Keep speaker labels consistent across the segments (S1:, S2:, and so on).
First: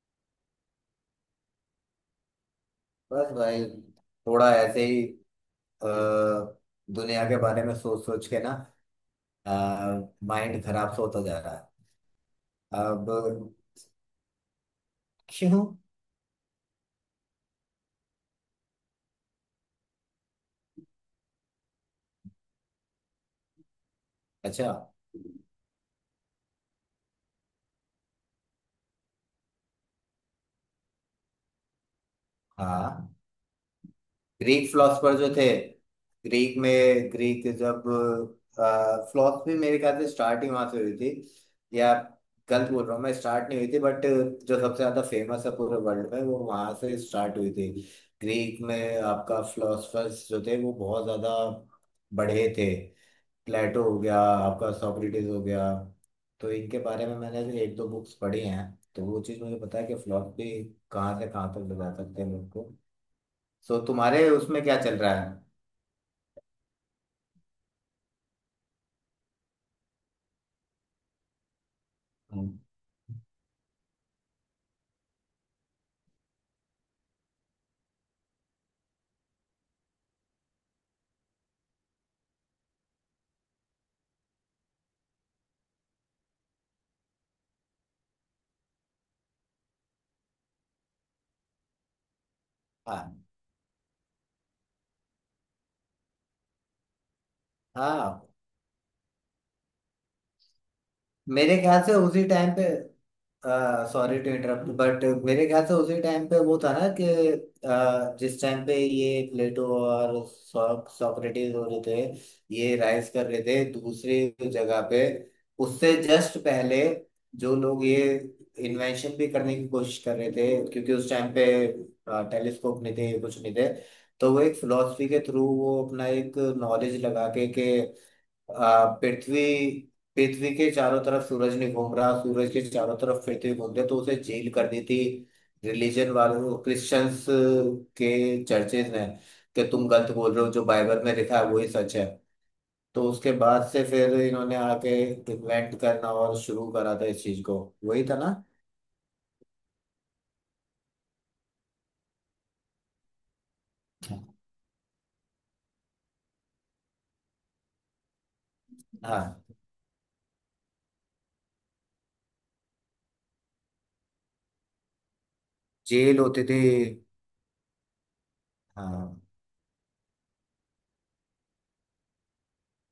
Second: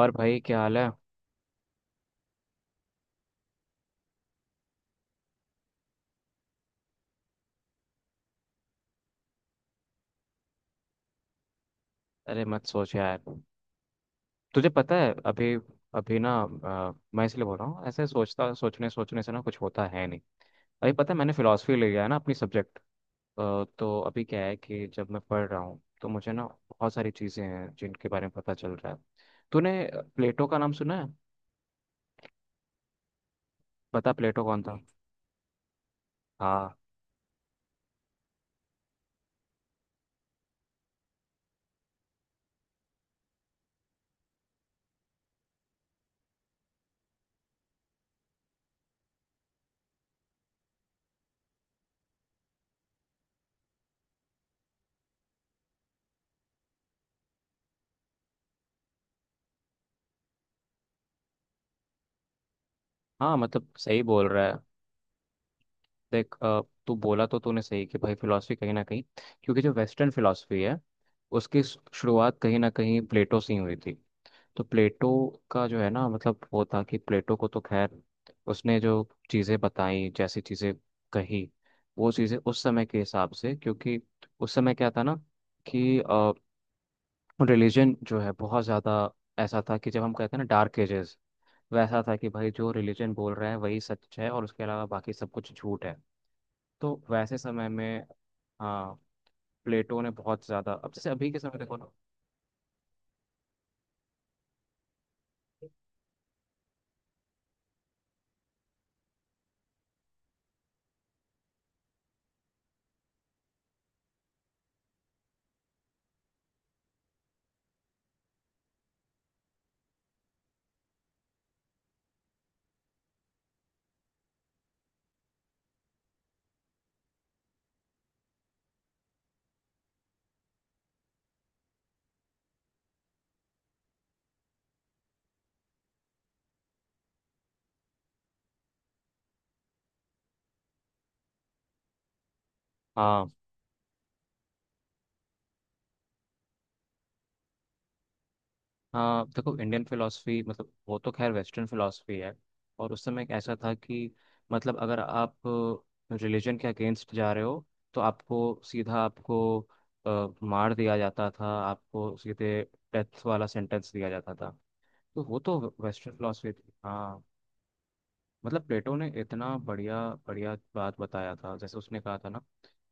S1: और भाई क्या हाल है?
S2: बस भाई थोड़ा ऐसे ही अ, दुनिया के बारे में सोच सोच के ना माइंड खराब सा होता जा रहा है।
S1: अरे मत सोच
S2: अब
S1: यार। तुझे पता है अभी।
S2: क्यों।
S1: अभी ना, मैं इसलिए बोल रहा हूँ ऐसे सोचता सोचने सोचने से ना कुछ होता है नहीं। अभी पता है मैंने फिलोसफी ले लिया है ना अपनी सब्जेक्ट। तो अभी क्या है
S2: अच्छा।
S1: कि जब मैं पढ़ रहा हूँ तो मुझे ना बहुत सारी चीज़ें हैं जिनके बारे में पता चल रहा है। तूने प्लेटो का नाम सुना है?
S2: हाँ,
S1: पता प्लेटो कौन
S2: ग्रीक
S1: था?
S2: फिलोसफर जो थे। ग्रीक
S1: हाँ।
S2: में ग्रीक जब फिलोसफी मेरे ख्याल से स्टार्ट ही वहां से हुई थी। या गलत बोल रहा हूँ, मैं स्टार्ट नहीं हुई थी, बट जो सबसे ज्यादा फेमस है पूरे वर्ल्ड में वो वहां से स्टार्ट हुई थी। ग्रीक में आपका फिलोसफर्स जो थे वो बहुत ज्यादा बढ़े थे। प्लेटो हो गया आपका, सोक्रेटिस हो गया। तो इनके बारे में मैंने भी एक दो बुक्स पढ़ी हैं। तो वो चीज़ मुझे पता है कि फिलोसफी कहाँ से कहाँ तक ले जा सकते हैं लोग को।
S1: हाँ मतलब
S2: सो
S1: सही बोल
S2: तुम्हारे
S1: रहा है।
S2: उसमें क्या चल रहा है।
S1: देख, तू बोला तो तूने सही कि भाई फिलॉसफी कहीं ना कहीं, क्योंकि जो वेस्टर्न फिलॉसफी है उसकी शुरुआत
S2: हम्म।
S1: कहीं ना कहीं प्लेटो से ही हुई थी। तो प्लेटो का जो है ना, मतलब वो था कि प्लेटो को तो खैर, उसने जो चीज़ें बताई, जैसी चीज़ें कही, वो चीज़ें उस समय के हिसाब से, क्योंकि उस समय क्या था ना, कि रिलीजन जो है बहुत ज़्यादा ऐसा था कि, जब हम कहते हैं ना डार्क एजेस, वैसा था कि भाई जो रिलीजन
S2: हाँ।
S1: बोल रहे हैं वही सच है और उसके अलावा बाकी सब कुछ झूठ है। तो वैसे समय में
S2: हाँ।
S1: हाँ प्लेटो ने बहुत ज़्यादा। अब जैसे अभी के
S2: मेरे
S1: समय देखो
S2: ख्याल
S1: ना।
S2: से उसी टाइम पे, सॉरी टू इंटरप्ट, बट मेरे ख्याल से उसी टाइम पे वो था ना कि जिस टाइम पे ये प्लेटो और सोक्रेटिस हो रहे थे, ये राइज कर रहे थे, दूसरी जगह पे उससे जस्ट पहले जो लोग ये इन्वेंशन भी करने की कोशिश कर रहे थे, क्योंकि उस टाइम पे टेलीस्कोप नहीं थे, कुछ नहीं थे। तो वो एक फिलोसफी के थ्रू, वो अपना एक नॉलेज लगा के, पृथ्वी पृथ्वी के चारों तरफ सूरज नहीं घूम रहा, सूरज के चारों तरफ पृथ्वी घूमते, तो उसे जेल कर दी थी रिलीजन वालों, क्रिश्चियंस के चर्चेज ने, कि तुम गलत बोल रहे हो, जो बाइबल में लिखा है वही सच है। तो
S1: हाँ।
S2: उसके बाद से फिर इन्होंने आके इन्वेंट करना और शुरू करा था इस चीज को। वही था ना।
S1: हाँ देखो, इंडियन फिलोसफी मतलब वो तो खैर, वेस्टर्न फिलोसफी है। और उस समय एक ऐसा था कि मतलब अगर आप रिलीजन के अगेंस्ट जा रहे हो तो आपको सीधा, आपको
S2: हाँ,
S1: मार दिया जाता था, आपको सीधे डेथ वाला सेंटेंस दिया जाता था। तो वो तो वेस्टर्न
S2: जेल होती
S1: फिलोसफी
S2: थी।
S1: थी। हाँ, मतलब प्लेटो ने
S2: हाँ।
S1: इतना बढ़िया बढ़िया बात बताया था। जैसे उसने कहा था ना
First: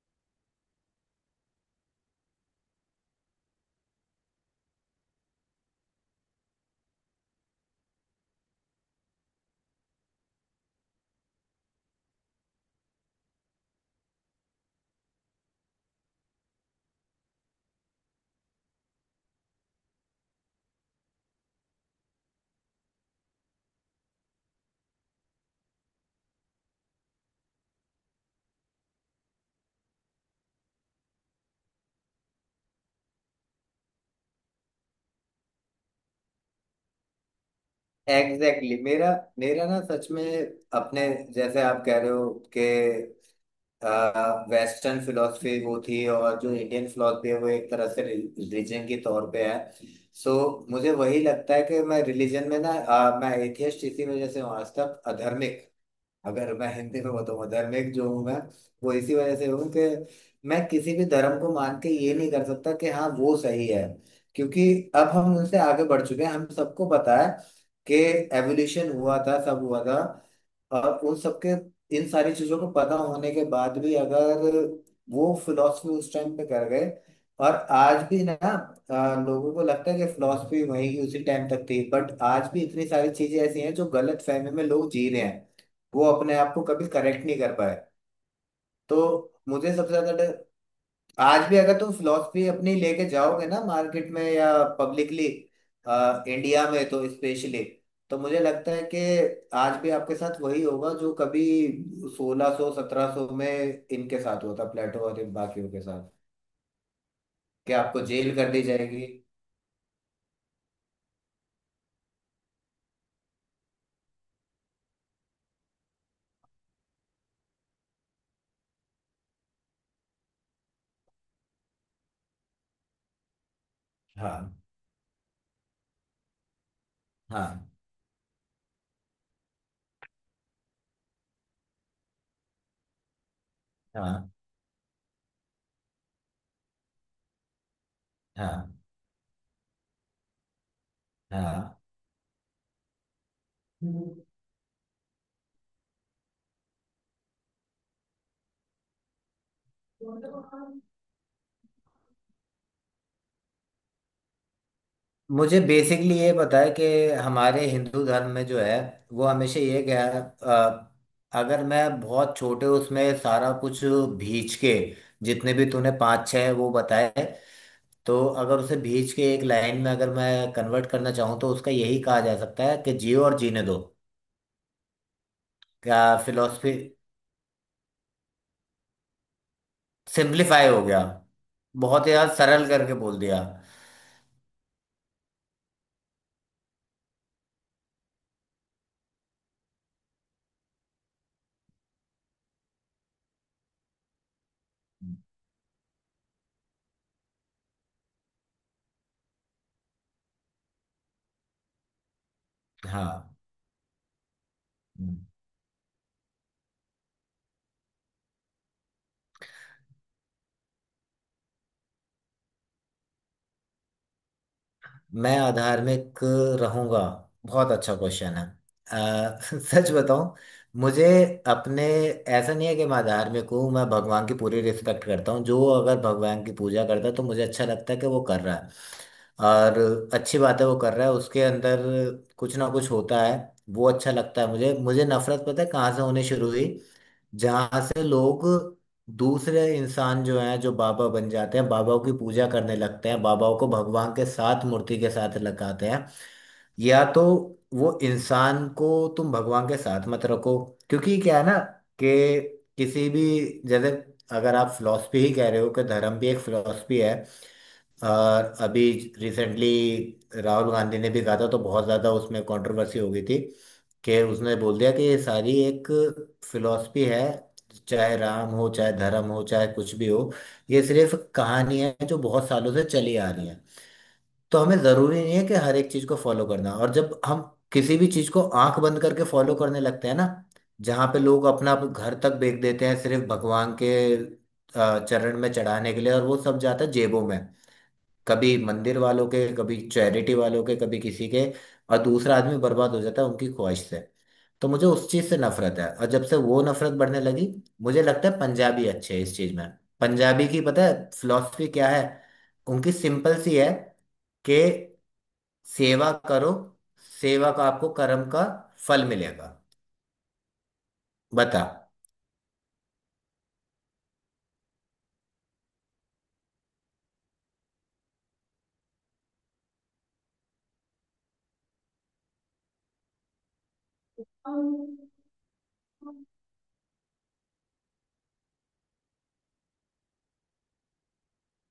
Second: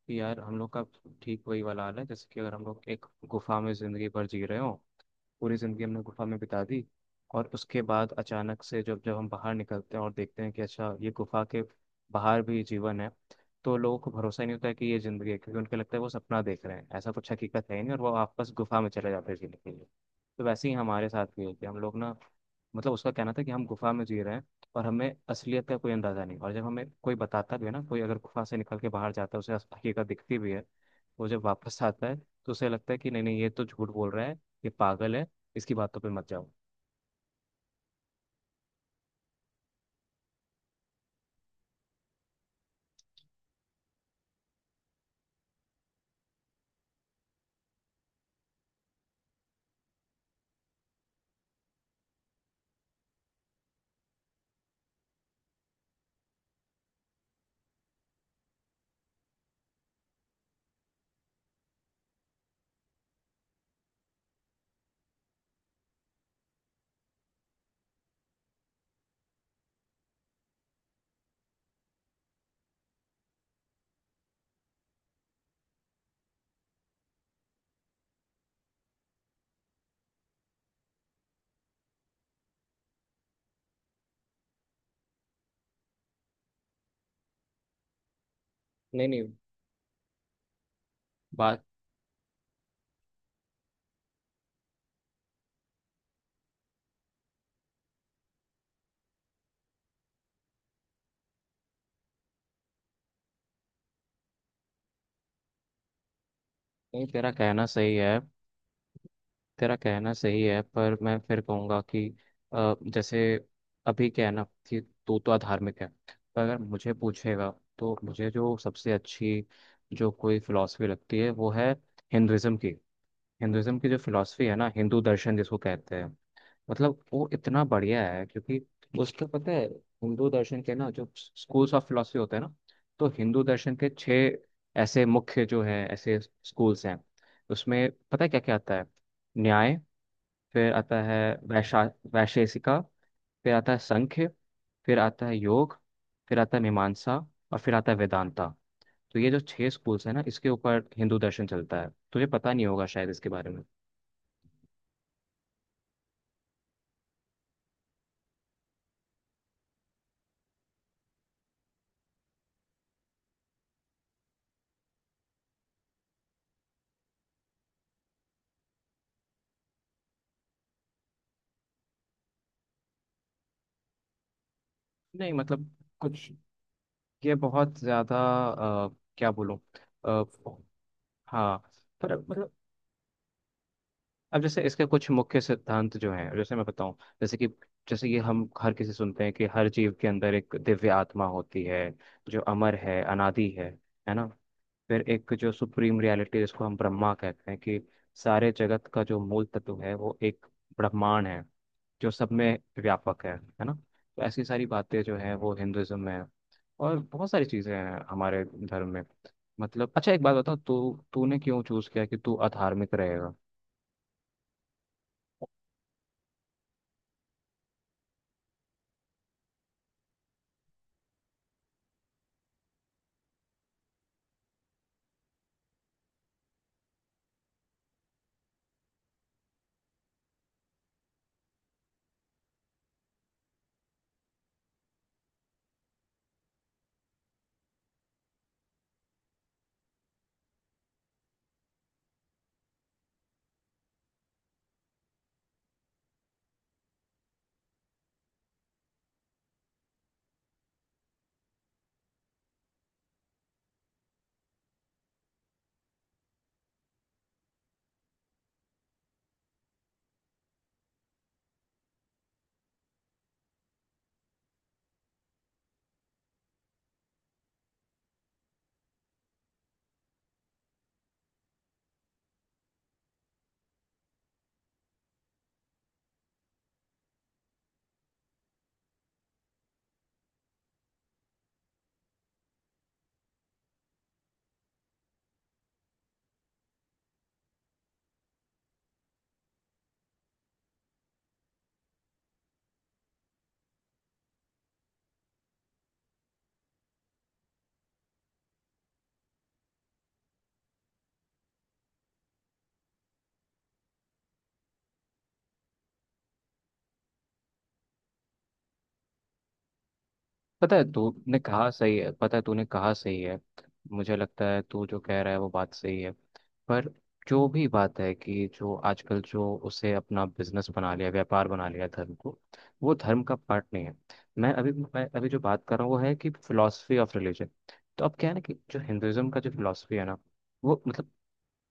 S1: कि यार हम लोग का ठीक वही वाला हाल है जैसे कि अगर हम लोग एक गुफा में ज़िंदगी भर जी रहे हो, पूरी ज़िंदगी हमने गुफा में बिता दी, और उसके बाद अचानक से जब जब हम बाहर निकलते हैं और देखते हैं कि अच्छा ये गुफा के बाहर भी जीवन है, तो लोगों को भरोसा ही नहीं होता है कि ये ज़िंदगी है, क्योंकि उनको लगता है वो सपना देख रहे हैं, ऐसा कुछ हकीकत है ही नहीं, और वो वापस गुफा में चले जाते हैं जीने के लिए। तो वैसे ही हमारे साथ भी है, कि हम लोग ना मतलब, उसका कहना था कि हम गुफा में जी रहे हैं और हमें असलियत का कोई अंदाजा नहीं, और जब हमें कोई बताता भी है ना, कोई अगर गुफा से निकल के बाहर जाता है, उसे हकीकत दिखती भी है, वो जब वापस आता है तो उसे लगता है कि नहीं नहीं ये तो झूठ बोल रहा है, ये पागल है, इसकी बातों पे मत जाओ।
S2: Exactly exactly. मेरा मेरा ना सच में अपने, जैसे आप कह रहे हो कि वेस्टर्न फिलोसफी वो थी, और जो इंडियन फिलोसफी है वो एक तरह से रिलीजन के तौर पे है। सो मुझे वही लगता है कि मैं रिलीजन में ना, मैं एथियस्ट इसी वजह से हूँ आज तक। अधर्मिक, अगर मैं हिंदी में बताऊँ, धार्मिक जो हूँ मैं, वो इसी वजह से हूँ कि मैं किसी भी धर्म को मान के ये नहीं कर सकता कि हाँ वो सही है। क्योंकि अब हम उनसे आगे बढ़ चुके हैं, हम सबको पता है कि एवोल्यूशन हुआ था, सब हुआ था। और उन सबके, इन सारी चीजों को पता होने के बाद भी, अगर वो फिलॉसफी उस टाइम पे कर गए, और आज भी ना, लोगों को लगता है कि फिलॉसफी वही की उसी टाइम तक थी, बट आज भी इतनी सारी चीजें ऐसी हैं जो गलत फहमी में लोग जी रहे हैं। वो अपने आप को कभी करेक्ट नहीं कर पाए।
S1: नहीं नहीं
S2: तो मुझे सबसे ज्यादा डर, आज भी
S1: बात,
S2: अगर तुम फिलोसफी अपनी लेके जाओगे ना मार्केट में या पब्लिकली, इंडिया में तो स्पेशली, तो मुझे लगता है कि आज भी आपके साथ वही होगा जो कभी 1600 1700 में इनके साथ हुआ था, प्लेटो और इन बाकियों के साथ,
S1: नहीं तेरा कहना
S2: कि
S1: सही
S2: आपको
S1: है।
S2: जेल कर दी जाएगी।
S1: तेरा कहना सही है, पर मैं फिर कहूँगा कि जैसे अभी क्या है ना, कि तू तो अधार्मिक है, पर अगर मुझे पूछेगा तो मुझे जो सबसे अच्छी जो कोई फिलॉसफी लगती है वो है हिंदुइज्म की। हिंदुइज्म की जो फिलॉसफी
S2: हाँ,
S1: है ना, हिंदू दर्शन जिसको कहते हैं, मतलब वो इतना
S2: हाँ,
S1: बढ़िया है। क्योंकि उसका पता है, हिंदू दर्शन के ना जो स्कूल्स ऑफ फिलॉसफी होते हैं ना, तो हिंदू दर्शन के छह
S2: हाँ,
S1: ऐसे मुख्य जो है ऐसे स्कूल्स हैं। उसमें पता है क्या क्या आता
S2: हाँ,
S1: है? न्याय, फिर आता है वैशा वैशेषिका, फिर आता है
S2: हाँ।
S1: संख्य, फिर आता है योग, फिर आता है मीमांसा, और फिर आता है वेदांता। तो ये जो छह स्कूल्स हैं ना, इसके ऊपर हिंदू दर्शन चलता है। तुझे पता नहीं होगा शायद इसके बारे में।
S2: मुझे बेसिकली ये पता है कि हमारे हिंदू धर्म में जो है वो हमेशा ये गया, अगर मैं बहुत छोटे उसमें सारा कुछ भींच के, जितने भी तूने पाँच छः वो बताए, तो अगर उसे भींच के एक लाइन में अगर मैं कन्वर्ट करना चाहूँ तो उसका यही कहा जा सकता है कि जियो और जीने दो।
S1: नहीं मतलब
S2: क्या
S1: कुछ
S2: फिलोसफी।
S1: ये बहुत ज़्यादा, अ, क्या बोलूँ।
S2: सिंप्लीफाई हो गया।
S1: हाँ,
S2: बहुत ही
S1: पर
S2: ज्यादा
S1: मतलब,
S2: सरल करके बोल दिया।
S1: अब जैसे इसके कुछ मुख्य सिद्धांत जो हैं, जैसे मैं बताऊं, जैसे कि, जैसे ये हम हर किसी सुनते हैं कि हर जीव के अंदर एक दिव्य आत्मा होती है जो अमर है, अनादि है ना। फिर एक जो सुप्रीम रियलिटी जिसको हम ब्रह्मा कहते हैं, कि सारे जगत का जो मूल तत्व है वो एक ब्रह्मांड है, जो सब में व्यापक है
S2: हाँ।
S1: है ना। तो ऐसी सारी बातें जो हैं वो हिंदुज्म में है, और बहुत सारी चीज़ें हैं हमारे धर्म में। मतलब अच्छा एक बात बताओ, तू तूने क्यों चूज किया कि तू अधार्मिक रहेगा?
S2: मैं आधार्मिक रहूंगा। बहुत अच्छा क्वेश्चन है। सच बताऊं, मुझे अपने, ऐसा नहीं है कि मैं आधार्मिक हूँ। मैं भगवान की पूरी रिस्पेक्ट करता हूँ, जो अगर भगवान की पूजा करता है तो मुझे अच्छा लगता है कि वो कर रहा है। और अच्छी बात है वो कर रहा है, उसके अंदर कुछ ना कुछ होता है, वो अच्छा लगता है मुझे। मुझे नफरत पता है कहाँ से होनी शुरू हुई। जहां से लोग, दूसरे इंसान जो हैं, जो बाबा बन जाते हैं, बाबाओं की पूजा करने लगते हैं, बाबाओं को भगवान के साथ, मूर्ति के साथ लगाते हैं, या तो वो इंसान को तुम भगवान के साथ मत रखो। क्योंकि क्या है ना कि किसी भी, जैसे, अगर आप फिलॉसफी ही कह रहे हो कि धर्म भी एक फिलॉसफी है, और अभी रिसेंटली राहुल गांधी ने भी कहा था तो बहुत ज़्यादा उसमें कंट्रोवर्सी हो गई थी, कि उसने बोल दिया कि ये सारी एक फिलॉसफी है, चाहे राम हो, चाहे धर्म हो, चाहे कुछ भी हो, ये सिर्फ कहानी है जो बहुत सालों से चली आ रही है। तो हमें जरूरी नहीं है कि हर एक चीज को फॉलो करना, और जब हम किसी भी चीज को आंख बंद करके फॉलो करने लगते हैं ना, जहाँ पे लोग अपना घर तक बेच देते हैं सिर्फ भगवान के चरण में चढ़ाने के लिए, और वो सब जाता है जेबों में, कभी मंदिर वालों के, कभी चैरिटी वालों के, कभी किसी के, और दूसरा आदमी बर्बाद हो जाता है उनकी ख्वाहिश से। तो मुझे उस चीज़ से नफरत है। और जब से वो नफरत बढ़ने लगी, मुझे लगता है पंजाबी अच्छे हैं इस चीज़ में। पंजाबी की पता है फिलॉसफी क्या है, उनकी सिंपल सी है, कि सेवा करो, सेवा का, आपको कर्म का फल मिलेगा।
S1: पता है तूने
S2: बता।
S1: कहा सही है, पता है तूने कहा सही है। मुझे लगता है तू जो कह रहा है वो बात सही है, पर जो भी बात है कि जो आजकल जो उसे अपना बिजनेस बना लिया, व्यापार बना लिया धर्म को, वो धर्म का पार्ट नहीं है। मैं अभी जो बात कर रहा हूँ वो है कि फिलोसफी ऑफ रिलीजन। तो अब क्या है ना, कि जो हिंदुइज्म का जो फिलोसफी है ना, वो मतलब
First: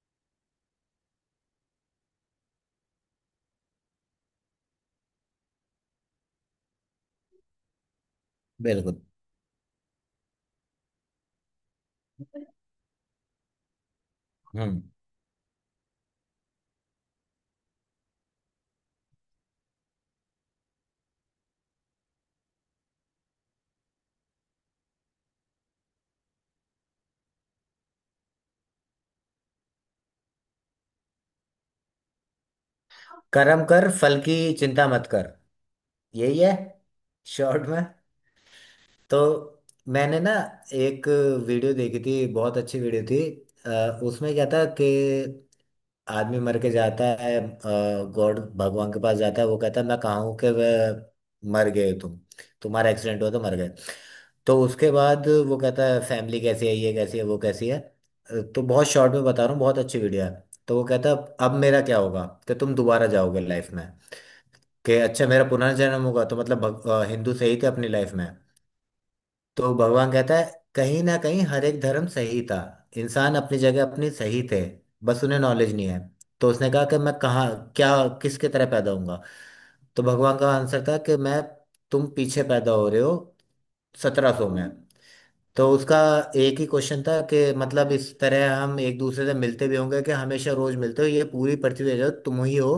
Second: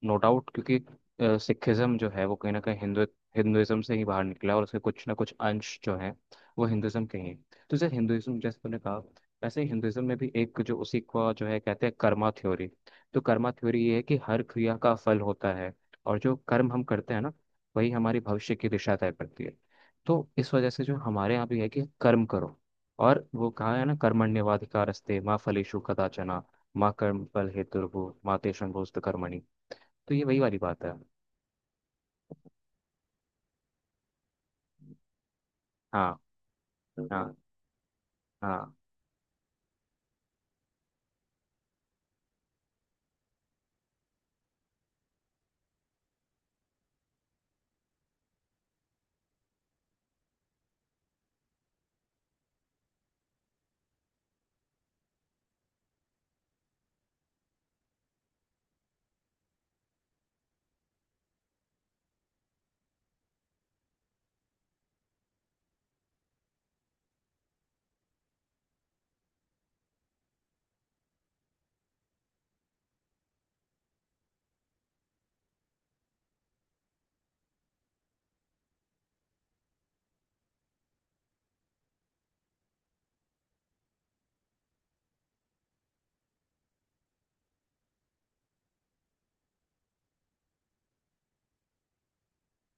S1: नो डाउट, क्योंकि सिखिज्म जो है वो कहीं ना कहीं हिंदू हिंदुइज्म से ही बाहर निकला, और उसके कुछ ना कुछ अंश जो हैं वो हिंदुइज्म के ही हैं। तो जैसे हिंदुइज्म जैसे तुमने कहा,
S2: बिल्कुल।
S1: वैसे ही हिंदुइज्म में भी एक जो उसी को जो है कहते हैं कर्मा थ्योरी। तो कर्मा थ्योरी ये है कि हर क्रिया
S2: हम्म।
S1: का फल होता है, और जो कर्म हम करते हैं ना, वही हमारी भविष्य की दिशा तय करती है। तो इस वजह से जो हमारे यहाँ भी है कि कर्म करो, और वो कहा है ना, कर्मण्यवाधिकारस्ते माँ फलेषु कदाचन, माँ कर्म फल हेतुर्भुः माते शंभोस्त कर्मणि। तो ये वही वाली बात है।
S2: कर्म कर, फल की चिंता मत कर।
S1: हाँ।
S2: यही है।
S1: हाँ।
S2: शॉर्ट में।
S1: हाँ।
S2: तो मैंने ना एक वीडियो देखी थी, बहुत अच्छी वीडियो थी। उसमें क्या था कि आदमी मर के जाता है, गॉड, भगवान के पास जाता है, वो कहता है मैं कहाँ हूँ, कि वह मर गए तुम, तुम्हारा एक्सीडेंट हुआ तो मर गए। तो उसके बाद वो कहता है, फैमिली कैसी है, ये कैसी है, वो कैसी है। तो बहुत शॉर्ट में बता रहा हूँ, बहुत अच्छी वीडियो है। तो वो कहता है अब मेरा क्या होगा, कि तुम दोबारा जाओगे लाइफ में। कि अच्छा, मेरा पुनर्जन्म होगा, तो मतलब हिंदू सही थे अपनी लाइफ में। तो भगवान कहता है, कहीं ना कहीं हर एक धर्म सही था, इंसान अपनी जगह अपनी सही थे, बस उन्हें नॉलेज नहीं है। तो उसने कहा कि मैं कहाँ, क्या, किसके तरह पैदा होऊंगा। तो भगवान का आंसर था कि मैं, तुम पीछे पैदा हो रहे हो 1700 में। तो उसका एक ही क्वेश्चन था कि मतलब इस तरह हम एक दूसरे से मिलते भी होंगे, कि हमेशा रोज मिलते हो, ये पूरी पृथ्वी है जो तुम ही हो,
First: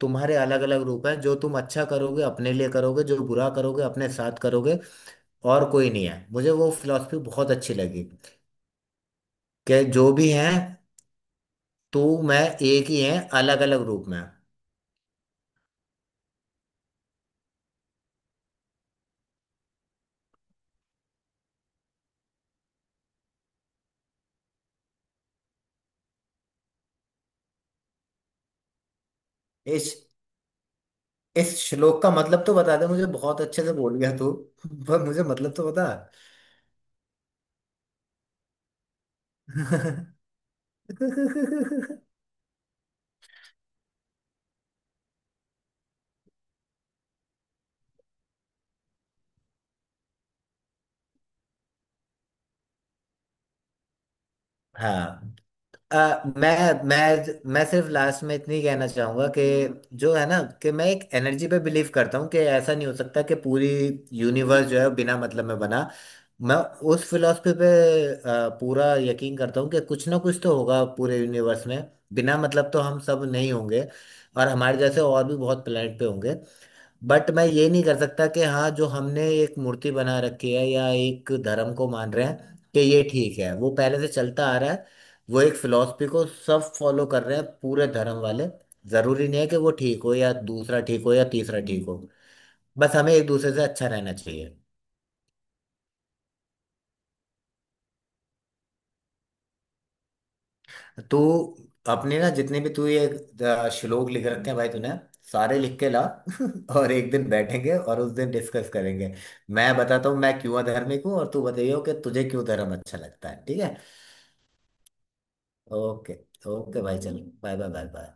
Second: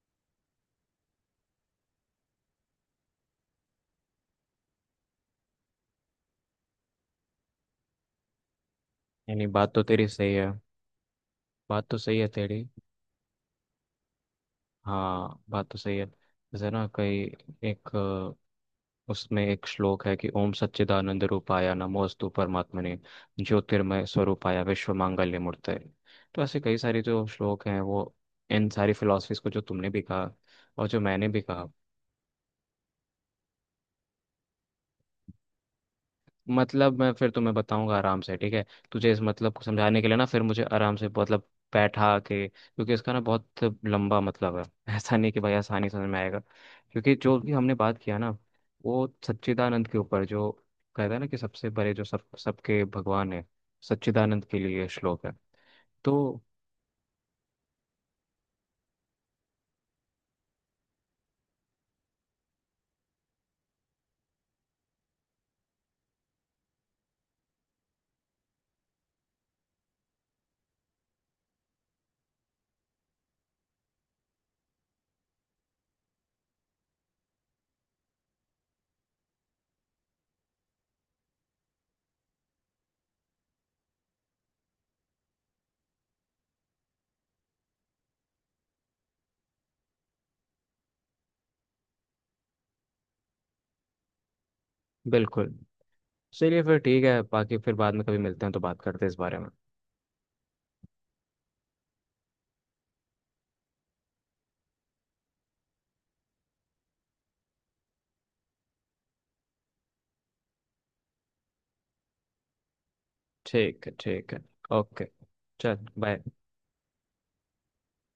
S2: तुम्हारे अलग अलग रूप हैं, जो तुम अच्छा करोगे अपने लिए करोगे, जो बुरा करोगे अपने साथ करोगे, और कोई नहीं है। मुझे वो फिलॉसफी बहुत अच्छी लगी,
S1: यानी बात तो
S2: कि
S1: तेरी
S2: जो भी
S1: सही है।
S2: है,
S1: बात तो
S2: तू,
S1: सही है
S2: मैं,
S1: तेरी।
S2: एक ही है अलग अलग रूप में।
S1: हाँ बात तो सही है। जैसे ना कई एक, उसमें एक श्लोक है कि ओम सच्चिदानंद रूपाय नमोस्तु परमात्मने, ज्योतिर्मय स्वरूपाय विश्व मांगल्य मूर्तये। तो ऐसे कई सारे जो श्लोक हैं, वो इन सारी फिलॉसफीज को जो
S2: इस
S1: तुमने भी कहा और जो मैंने भी
S2: इस
S1: कहा,
S2: श्लोक का मतलब तो बता दे, मुझे बहुत अच्छे से बोल गया तू। पर मुझे मतलब तो बता।
S1: मतलब मैं फिर तुम्हें बताऊंगा आराम से, ठीक है। तुझे इस मतलब को समझाने के लिए ना, फिर मुझे आराम से मतलब बैठा के, क्योंकि इसका ना बहुत लंबा मतलब है। ऐसा नहीं कि भाई आसानी से समझ में आएगा। क्योंकि जो भी हमने बात किया ना, वो सच्चिदानंद के ऊपर जो कहता है ना, कि सबसे बड़े जो सब सबके भगवान है, सच्चिदानंद के लिए ये श्लोक है।
S2: हाँ। अ,
S1: तो
S2: मैं सिर्फ लास्ट में इतनी कहना चाहूंगा कि, जो है ना, कि मैं एक एनर्जी पे बिलीव करता हूँ, कि ऐसा नहीं हो सकता कि पूरी यूनिवर्स जो है बिना मतलब में बना। मैं उस फिलॉसफी पे पूरा यकीन करता हूँ कि कुछ ना कुछ तो होगा पूरे यूनिवर्स में, बिना मतलब तो हम सब नहीं होंगे, और हमारे जैसे और भी बहुत प्लेनेट पे होंगे। बट मैं ये नहीं कर सकता कि हाँ, जो हमने एक मूर्ति बना रखी है या एक धर्म को मान रहे हैं कि ये ठीक है, वो पहले से चलता आ रहा है, वो एक फिलॉसफी को सब फॉलो कर रहे हैं पूरे धर्म वाले। जरूरी नहीं है कि वो ठीक हो या दूसरा ठीक हो या तीसरा ठीक हो, बस हमें एक दूसरे से अच्छा रहना चाहिए।
S1: बिल्कुल। चलिए फिर ठीक है, बाकी फिर बाद में कभी मिलते हैं तो बात करते हैं इस बारे में।
S2: तो अपने ना जितने भी तू ये श्लोक लिख रखे हैं भाई तूने, सारे लिख के ला। और एक दिन बैठेंगे और उस दिन डिस्कस करेंगे, मैं बताता हूँ मैं क्यों अधर्मिक हूँ, और तू बताइयो कि तुझे क्यों धर्म अच्छा लगता है, ठीक है।
S1: ठीक है, ठीक है। ओके, चल
S2: ओके।
S1: बाय।
S2: ओके भाई, चलो बाय बाय बाय बाय।